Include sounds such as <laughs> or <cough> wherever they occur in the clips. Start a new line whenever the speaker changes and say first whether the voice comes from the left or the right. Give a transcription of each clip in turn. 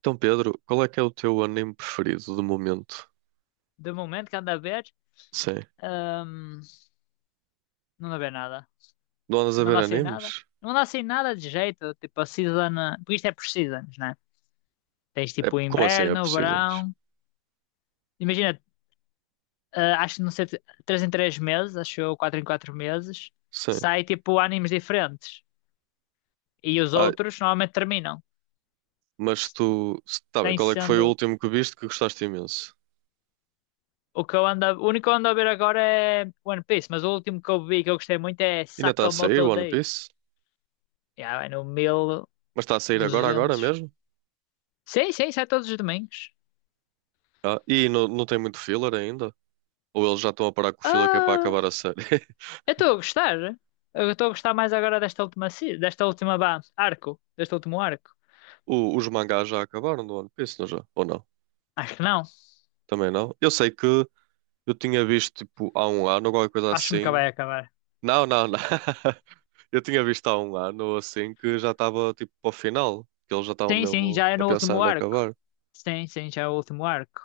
right: Então, Pedro, qual é que é o teu anime preferido do momento?
left: De momento que anda a ver,
right: Sim.
left: hum, não anda a ver nada.
right: Não andas a
left: Não
right: ver
left: anda sem nada.
right: animes?
left: Não anda sem nada de jeito. Tipo, a season. Porque isto é por seasons, né? Tens
right: É,
left: tipo o
right: como assim é
left: inverno, o
right: preciso? Antes.
left: verão. Imagina, acho que não sei, 3 em 3 meses, acho eu, 4 em 4 meses,
right: Sim.
left: sai tipo animes diferentes. E os
right: Ah,
left: outros normalmente terminam.
right: mas tu. Tá bem,
left: Tem
right: qual é que foi o
left: sendo.
right: último que viste que gostaste imenso?
left: O que eu ando, o único que eu ando a ver agora é One Piece, mas o último que eu vi que eu gostei muito é
right: Ainda está a sair
left: Sakamoto
right: One
left: Days.
right: Piece?
left: Yeah, vai no mil
right: Mas está a
left: e
right: sair agora, agora
left: duzentos
right: mesmo?
left: Sim, sim, sai todos os domingos.
right: Ah, e não, tem muito filler ainda? Ou eles já estão a parar com o filler que é para
left: Ah,
right: acabar a série? <laughs>
left: eu estou a gostar. Eu estou a gostar mais agora desta última, desta última arco, deste último arco.
right: O- os mangás já acabaram do One Piece, não já? Ou não?
left: Acho que não.
right: Também não? Eu sei que eu tinha visto tipo há um ano, ou qualquer coisa
left: Acho que nunca vai
right: assim.
left: acabar.
right: Não. <laughs> Eu tinha visto há um ano ou assim que já estava tipo para o final, que eles já estavam
left: Sim, sim,
right: mesmo
left: já é
right: a
left: no
right: pensar
left: último
right: em
left: arco.
right: acabar.
left: Sim, sim, já é o último arco.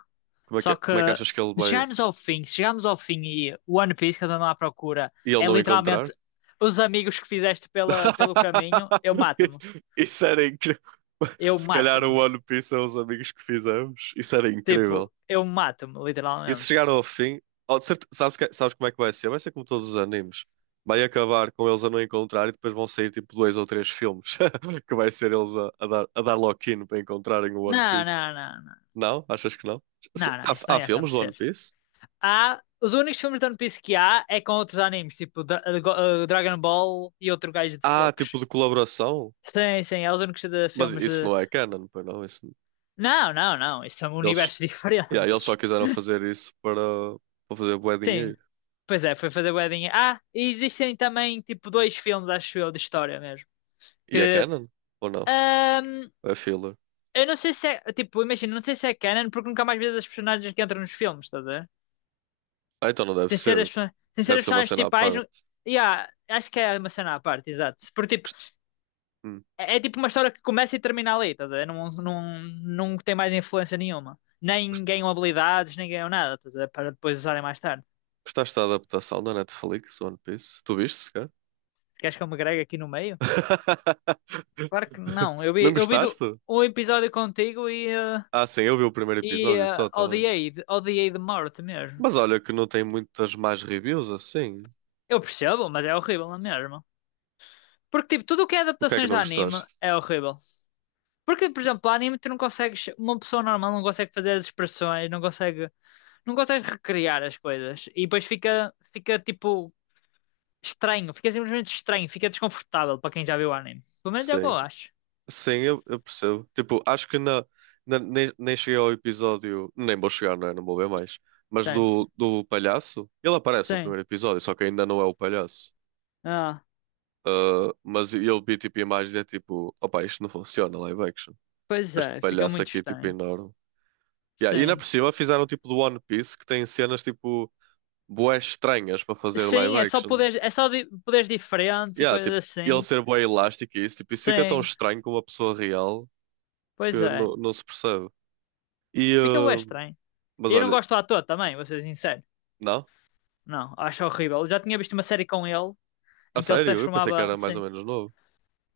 right: Como é que,
left: Só
right: é,
left: que
right: como é que achas que ele
left: se
right: vai
left: chegarmos ao fim, se chegarmos ao fim e o One Piece que eu ando à procura
right: e ele
left: é
right: não
left: literalmente
right: encontrar?
left: os amigos que fizeste pelo caminho, eu
right: <laughs>
left: mato-me.
right: Isso era incrível. <laughs>
left: Eu
right: Se calhar o
left: mato-me.
right: One Piece é os amigos que fizemos. Isso era incrível.
left: Tipo, eu mato-me,
right: E se
left: literalmente.
right: chegar ao fim, oh, de certe- sabes, que- sabes como é que vai ser? Vai ser como todos os animes. Vai acabar com eles a não encontrar e depois vão sair tipo dois ou três filmes <laughs> que vai ser eles a dar lock-in para encontrarem o One
left: Não,
right: Piece.
left: não, não, não.
right: Não? Achas que não? Se-
left: Não, não, isso
right: Há,
left: não
right: há
left: ia
right: filmes do One
left: acontecer.
right: Piece?
left: Há, os únicos filmes de One Piece que há é com outros animes, tipo Dragon Ball e outro gajo de
right: Há
left: socos.
right: tipo de colaboração?
left: Sim, sim, é os únicos de
right: Mas
left: filmes
right: isso
left: de.
right: não é canon, pois não? Isso,
left: Não, não, não, isto são
right: eles,
left: universos <laughs>
right: yeah, eles só
left: diferentes.
right: quiseram fazer isso para, para fazer bué
left: Sim,
right: dinheiro.
left: pois é, foi fazer wedding. Ah, e existem também, tipo, dois filmes, acho eu, de história mesmo.
right: E é
left: Que.
right: canon? Ou não?
left: ahm,
right: É filler?
left: eu não sei se é. Tipo, imagina, não sei se é canon, porque nunca mais vi as personagens que entram nos filmes, estás a ver?
right: Ah, então não deve
left: Sem ser
right: ser.
left: as, sem ser
right: Deve
left: as
right: ser uma
left: personagens
right: cena à
left: principais,
right: parte.
left: Yeah, acho que é uma cena à parte, exato. Porque, tipo,
right: Hum.
left: é tipo uma história que começa e termina ali, estás a ver? Não, não, não tem mais influência nenhuma. Nem ganham habilidades, nem ganham nada, estás a ver? Para depois usarem mais tarde.
right: Gostaste da adaptação da Netflix, One Piece? Tu viste, cara?
left: Queres que eu me gregue aqui no meio?
right: <laughs>
left: Claro que não. Eu
right: Não
left: vi, eu vi do,
right: gostaste?
left: um episódio contigo e, eh,
right: Ah, sim, eu vi o primeiro
left: e
right: episódio
left: eh,
right: só também.
left: odiei de morte mesmo.
right: Mas olha que não tem muitas mais reviews assim.
left: Eu percebo, mas é horrível na mesma. Porque, tipo, tudo o que é
right: O que é que
left: adaptações de
right: não
left: anime
right: gostaste?
left: é horrível. Porque, por exemplo, anime tu não consegues. Uma pessoa normal não consegue fazer as expressões, não consegue. Não consegues recriar as coisas. E depois fica tipo, estranho, fica simplesmente estranho, fica desconfortável para quem já viu o anime. Pelo menos é o que
right: Sim.
left: eu acho.
right: Sim, eu percebo. Tipo, acho que na, nem cheguei ao episódio. Nem vou chegar, não é? Não vou ver mais. Mas
left: Certo.
right: do, do palhaço. Ele aparece no
left: Sim.
right: primeiro episódio, só que ainda não é o palhaço.
left: Ah,
right: Ah, mas eu vi tipo imagens e é tipo, opa, isto não funciona, live action.
left: pois
right: Este
left: é, fica
right: palhaço
left: muito
right: aqui é tipo
left: estranho.
right: enorme. Yeah, e ainda
left: Sim.
right: por cima fizeram tipo do One Piece que tem cenas tipo bué estranhas para fazer live
left: Sim, é só
right: action.
left: poderes, é só di- poderes diferentes e
right: Yeah,
left: coisas
right: tipo, ele
left: assim.
right: ser bué elástico e isso, tipo, isso fica tão
left: Sim,
right: estranho com uma pessoa real
left: pois
right: que
left: é.
right: não se percebe. E,
left: Fica bué estranho.
right: mas
left: E eu não
right: olha,
left: gosto do ator também, vou ser sincero.
right: não?
left: Não, acho horrível. Eu já tinha visto uma série com ele
right: A
left: em que ele se
right: sério? Eu pensei que
left: transformava,
right: era mais ou
left: sim,
right: menos novo.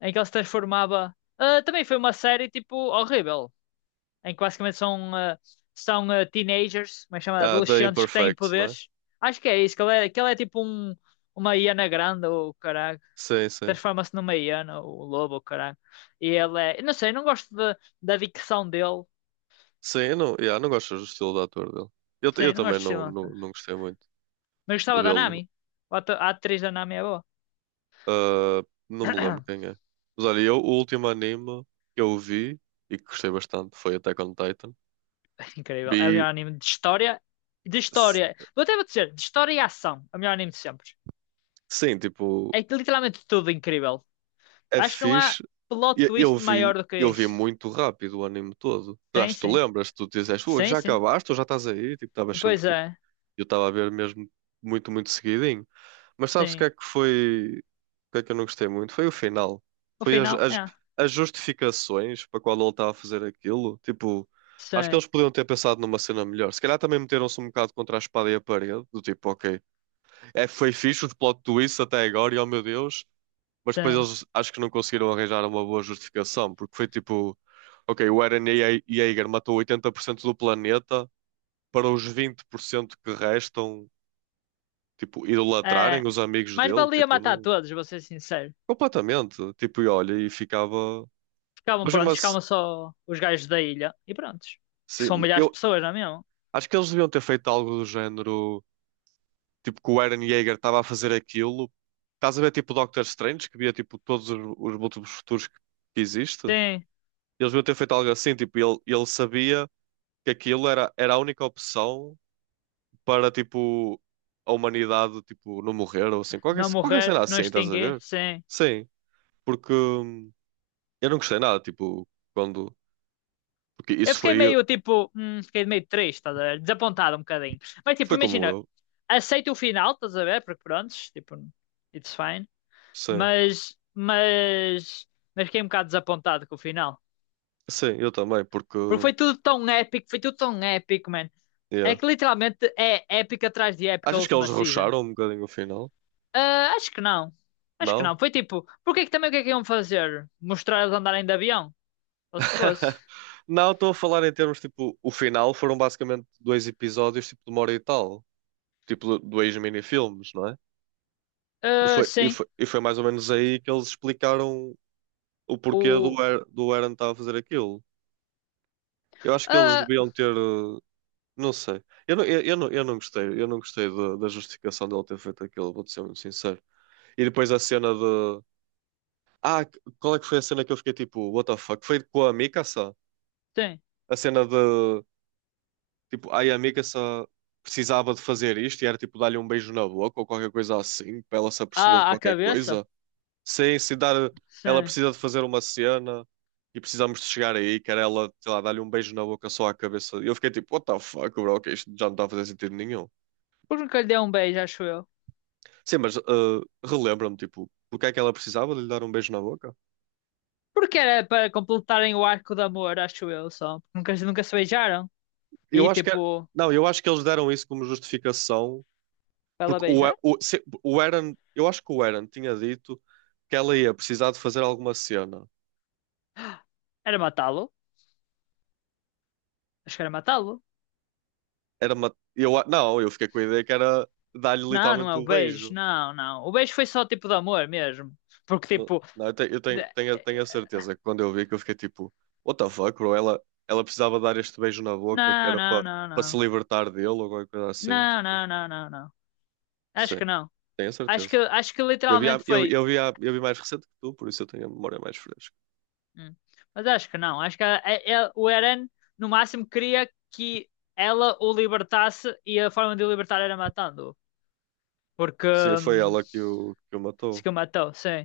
left: em que ele se transformava. Ah, também foi uma série tipo horrível, em que basicamente são teenagers, como é que chama?
right: Ah, da
left: Adolescentes que têm
right: Imperfect, não é?
left: poderes. Acho que é isso, que ele é tipo uma hiena grande, ou caralho.
right: Sim, sim.
left: Transforma-se numa hiena, ou um lobo, ou caralho. E ele é. Não sei, não gosto da dicção dele.
right: Sim, eu não, yeah, não gosto do estilo de ator dele. Eu
left: Sim, não
right: também
left: gosto de Sri
right: não, não,
left: Lanka.
right: não gostei muito
left: Mas
right: de
left: gostava da
right: vê-lo.
left: Nami. A atriz da Nami é boa.
right: Ah, não me lembro quem
left: <coughs>
right: é. Mas olha, eu, o último anime que eu vi e que gostei bastante foi Attack on Titan.
left: <clears throat> Incrível. É o
right: Vi,
left: melhor anime de história. De
right: s-
left: história. Vou dizer, de história e ação. É o melhor anime de sempre.
right: sim, tipo,
left: É literalmente tudo incrível.
right: é
left: Acho que não há
right: fixe.
left: plot
right: E- Eu,
left: twist maior
right: vi,
left: do que
right: eu vi
left: isso.
right: muito rápido o anime todo.
left: Sim,
right: Acho que tu
left: sim.
right: lembras, tu dizes: "Ui,
left: Sim,
right: já
left: sim.
right: acabaste ou já estás aí?" Tipo, estavas sempre.
left: Pois é.
right: Eu estava a ver mesmo muito seguidinho. Mas sabes o que
left: Sim.
right: é que foi? O que é que eu não gostei muito? Foi o final.
left: O
right: Foi as,
left: final,
right: as,
left: é.
right: as justificações para qual ele estava a fazer aquilo. Tipo, acho que
left: Sim,
right: eles podiam ter pensado numa cena melhor. Se calhar também meteram-se um bocado contra a espada e a parede. Do tipo, ok, é, foi fixe o plot twist até agora e oh meu Deus. Mas depois
left: sim.
right: eles acho que não conseguiram arranjar uma boa justificação. Porque foi tipo, ok, o Eren Ye- Yeager matou 80% do planeta para os 20% que restam tipo,
left: É.
right: idolatrarem os amigos
left: Mas
right: dele,
left: valia
right: tipo,
left: matar
right: não,
left: todos, vou ser sincero.
right: completamente, tipo, e olha, e ficava,
left: Ficavam
right: mas mesmo
left: prontos,
right: assim,
left: ficavam só os gajos da ilha. E prontos. Que são
right: sim,
left: milhares de
right: eu
left: pessoas, não é mesmo?
right: acho que eles deviam ter feito algo do género, tipo, que o Eren Yeager estava a fazer aquilo, estás a ver, tipo, Doctor Strange, que via, tipo, todos os múltiplos futuros que existe,
left: Sim.
right: eles deviam ter feito algo assim, tipo, ele sabia que aquilo era, era a única opção para, tipo, a humanidade, tipo, não morrer, ou assim, qualquer,
left: Não
right: qualquer
left: morrer,
right: cena
left: não
right: assim, estás a
left: extinguir,
right: ver?
left: sim.
right: Sim, porque... eu não gostei nada, tipo, quando. Porque
left: Eu
right: isso
left: fiquei
right: foi.
left: meio, tipo, fiquei meio triste, estás a ver? Desapontado um bocadinho. Mas, tipo,
right: Foi como
left: imagina,
right: eu.
left: aceito o final, estás a ver? Porque prontos, tipo, it's fine.
right: Sim.
left: Mas, mas, mas fiquei um bocado desapontado com o final.
right: Sim, eu também, porque.
left: Porque foi tudo tão épico, foi tudo tão épico, man. É
right: Yeah.
left: que literalmente é épica atrás de épica a
right: Achas que eles
left: última season.
right: rusharam um bocadinho o final?
left: Ah, acho que não. Acho que
right: Não?
left: não. Foi tipo, porque é que também o que é que iam fazer? Mostrar eles andarem de avião? Ou se fosse?
right: <laughs> Não, estou a falar em termos, tipo, o final foram basicamente dois episódios, tipo, de uma hora e tal. Tipo, dois mini-filmes, não é? E
left: Ah,
right: foi, e
left: sim.
right: foi, e foi mais ou menos aí que eles explicaram o porquê
left: O.
right: Do Aaron estar a fazer aquilo. Eu acho que eles
left: Ah,
right: deviam ter. Não sei. Eu não gostei. Eu não gostei da, da justificação dele ter feito aquilo, vou-te ser muito sincero. E depois a cena de. Ah, qual é que foi a cena que eu fiquei tipo, what the fuck? Foi com a Mikasa?
left: sim.
right: A cena de. Tipo, ai, a Mikasa precisava de fazer isto e era tipo dar-lhe um beijo na boca ou qualquer coisa assim, para ela se aperceber de
left: Ah, a
right: qualquer
left: cabeça?
right: coisa. Sim, se dar. Ela
left: Sim.
right: precisa de fazer uma cena e precisamos de chegar aí, que era ela, sei lá, dar-lhe um beijo na boca só à cabeça. E eu fiquei tipo, what the fuck, bro, que isto já não está a fazer sentido nenhum.
left: Porque nunca lhe deu um beijo, acho eu.
right: Sim, mas ah, relembra-me, tipo, porque é que ela precisava de lhe dar um beijo na boca?
left: Porque era para completarem o arco de amor, acho eu, só. Nunca se beijaram.
right: Eu
left: E
right: acho que é-
left: tipo,
right: não, eu acho que eles deram isso como justificação,
left: para ela
right: porque
left: beijar?
right: o, se- o Aaron, eu acho que o Aaron tinha dito que ela ia precisar de fazer alguma cena.
left: Era matá-lo. Acho que era matá-lo.
right: Era uma, eu, a- não, eu fiquei com a ideia que era dar-lhe
left: Não, não é
right: literalmente
left: o
right: o
left: beijo,
right: beijo.
left: não, não. O beijo foi só tipo de amor mesmo. Porque
right: Não,
left: tipo.
right: não, eu tenho,
left: de-
right: tenho, a- tenho a certeza que quando eu vi que eu fiquei tipo, what the fuck, bro? Ela precisava dar este beijo na boca que
left: Não,
right: era
left: não,
right: para
left: não,
right: para se
left: não.
right: libertar dele ou alguma coisa assim,
left: Não,
right: tipo,
left: não, não, não, não. Acho que
right: sim,
left: não.
right: tenho a
left: Acho que,
right: certeza.
left: acho que
right: Eu vi, a-
left: literalmente
right: eu,
left: foi.
right: eu vi, a- eu vi mais recente que tu, por isso eu tenho a memória mais fresca.
left: Hum. Mas acho que não. Acho que o Eren, no máximo, queria que ela o libertasse e a forma de o libertar era matando-o. Porque,
right: Sim, foi ela que o
left: se
right: matou.
left: que o matou, sim.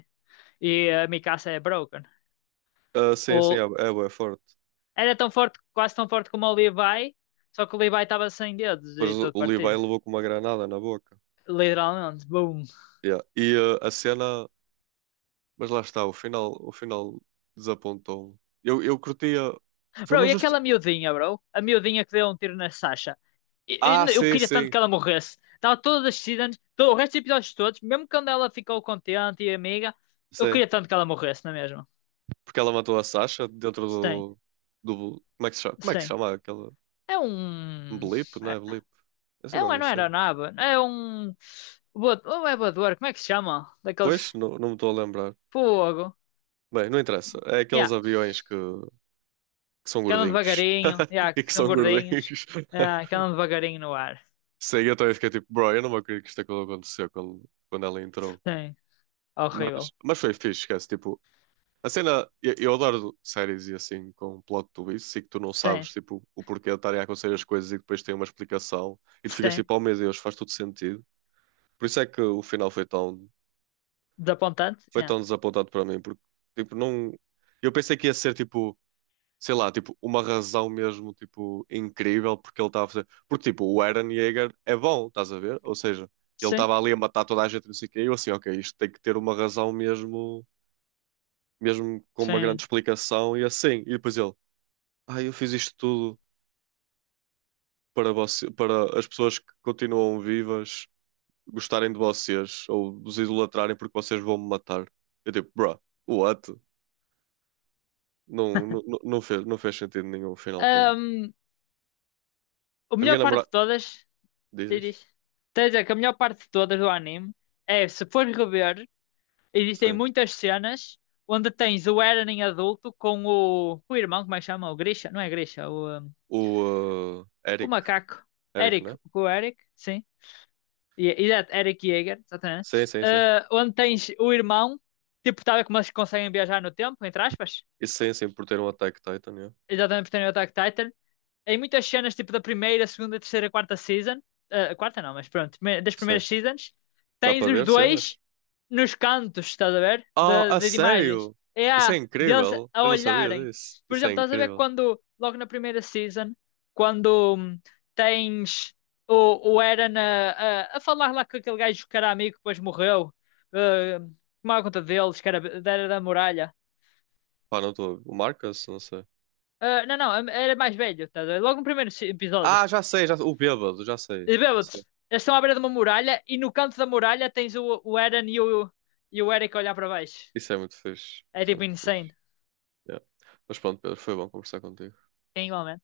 left: E a Mikasa é broken.
right: Ah, sim, sim, é,
left: O,
right: é, bué forte.
left: Era tão forte, quase tão forte como o Levi, só que o Levi estava sem dedos
right: Depois
left: e
right: o
left: todo
right: o Levi
left: partido.
right: levou com uma granada na boca.
left: Literalmente, boom.
right: Yeah. E ah, a cena. Mas lá está, o final desapontou-me. Eu curtia. Foi
left: Bro,
right: uma
left: e
right: justi...
left: aquela miudinha, bro? A miudinha que deu um tiro na Sasha.
right: Ah,
left: Eu
right: sim,
left: queria tanto
right: sim,
left: que ela morresse. Estava toda decidida, todo o resto dos episódios todos, mesmo quando ela ficou contente e amiga, eu
right: sim.
left: queria tanto que ela morresse, não é mesmo?
right: Porque ela matou a Sasha dentro
left: Sim,
right: do. Do... Como é que se chama? Como é que se
left: sim.
right: chama aquela.
left: É um.
right: Blip, não é? Blip. Não
left: É,
right: sei
left: é
right: qual
left: um,
right: é a
left: não era
right: cena.
left: nada. É um. Não é voador, como é que se chama? Daqueles.
right: Pois, não, não me estou a lembrar.
left: Fogo.
right: Bem, não interessa. É aqueles
left: Yeah,
right: aviões que são
left: que andam
right: gordinhos.
left: devagarinho. Yeah,
right: <laughs> E
left: que
right: que
left: são
right: são
left: gordinhos.
right: gordinhos.
left: Yeah, que andam devagarinho no ar.
right: Sei, eu também fiquei tipo, bro, eu não me acredito que isto é quando aconteceu quando, quando ela entrou.
left: Sim, horrível.
right: Mas foi fixe, esquece. Tipo, a cena, eu adoro séries e assim com plot twist e que tu não sabes
left: Sim.
right: tipo, o porquê de estarem a acontecer as coisas e depois tem uma explicação e tu ficas
left: Sim,
right: tipo, oh meu Deus, faz tudo sentido. Por isso é que o final
left: desapontante.
right: foi
left: Yeah.
right: tão desapontado para mim, porque tipo, não. Eu pensei que ia ser tipo. Sei lá, tipo, uma razão mesmo, tipo, incrível porque ele estava a fazer. Porque, tipo, o Eren Yeager é bom, estás a ver? Ou seja, ele
left: Sim,
right: estava ali a matar toda a gente, não sei o quê, e eu assim, ok, isto tem que ter uma razão mesmo, mesmo com uma grande
left: sim.
right: explicação e assim. E depois ele, ah, eu fiz isto tudo para você, para as pessoas que continuam vivas gostarem de vocês ou vos idolatrarem porque vocês vão me matar. Eu tipo, bruh, what? Não, não fez sentido nenhum o final para mim.
left: Ahm, a
right: A
left: melhor
right: minha
left: parte de
right: namorada.
left: todas, diz.
right: Dizes?
left: Diz. Quer dizer que a melhor parte de todas do anime é, se fores rever, existem
right: Sim.
left: muitas cenas onde tens o Eren em adulto com o irmão, como é que chama? O Grisha? Não é Grisha, o, ahm,
right: O
left: o
right: Eric.
left: macaco.
right: Eric, né?
left: Com o Eric, sim. Exato, Eric Yeager,
right: Sim,
left: exatamente.
right: sim, sim.
left: Ah, onde tens o irmão, tipo, tal como eles conseguem viajar no tempo, entre aspas.
right: E sim, sim, por ter um Attack Titan, yeah.
left: Exatamente, porque tem o Attack Titan, em muitas cenas, tipo da primeira, segunda, terceira, quarta season, ah, a quarta não, mas pronto, das
right: Sim.
left: primeiras seasons,
right: Dá
left: tens
right: para
left: os
right: ver
left: dois
right: cenas?
left: nos cantos, estás a ver?
right: Ah,
left: De,
right: a
left: de, imagens.
right: sério?
left: É
right: Isso é
left: a deles
right: incrível.
left: a
right: Eu não sabia
left: olharem.
right: disso.
left: Por
right: Isso
left: exemplo,
right: é
left: estás a ver
right: incrível.
left: quando, logo na primeira season, quando tens o Eren a, falar lá com aquele gajo que era amigo, que depois morreu, ah, tomava conta deles, que era da muralha.
right: Pá, não estou. O Marcus? Não sei.
left: Ah, não, não, era mais velho, estás. Logo no primeiro episódio.
right: Ah, já sei, já... o bêbado, já sei.
left: E
right: Sim.
left: bêbados, eles estão à beira de uma muralha e no canto da muralha tens o Eren e o Eric a olhar para baixo.
right: Isso é muito fixe.
left: É
right: Isso é
left: tipo
right: muito
left: insane.
right: fixe. Yeah. Mas pronto, Pedro, foi bom conversar contigo.
left: É igual né?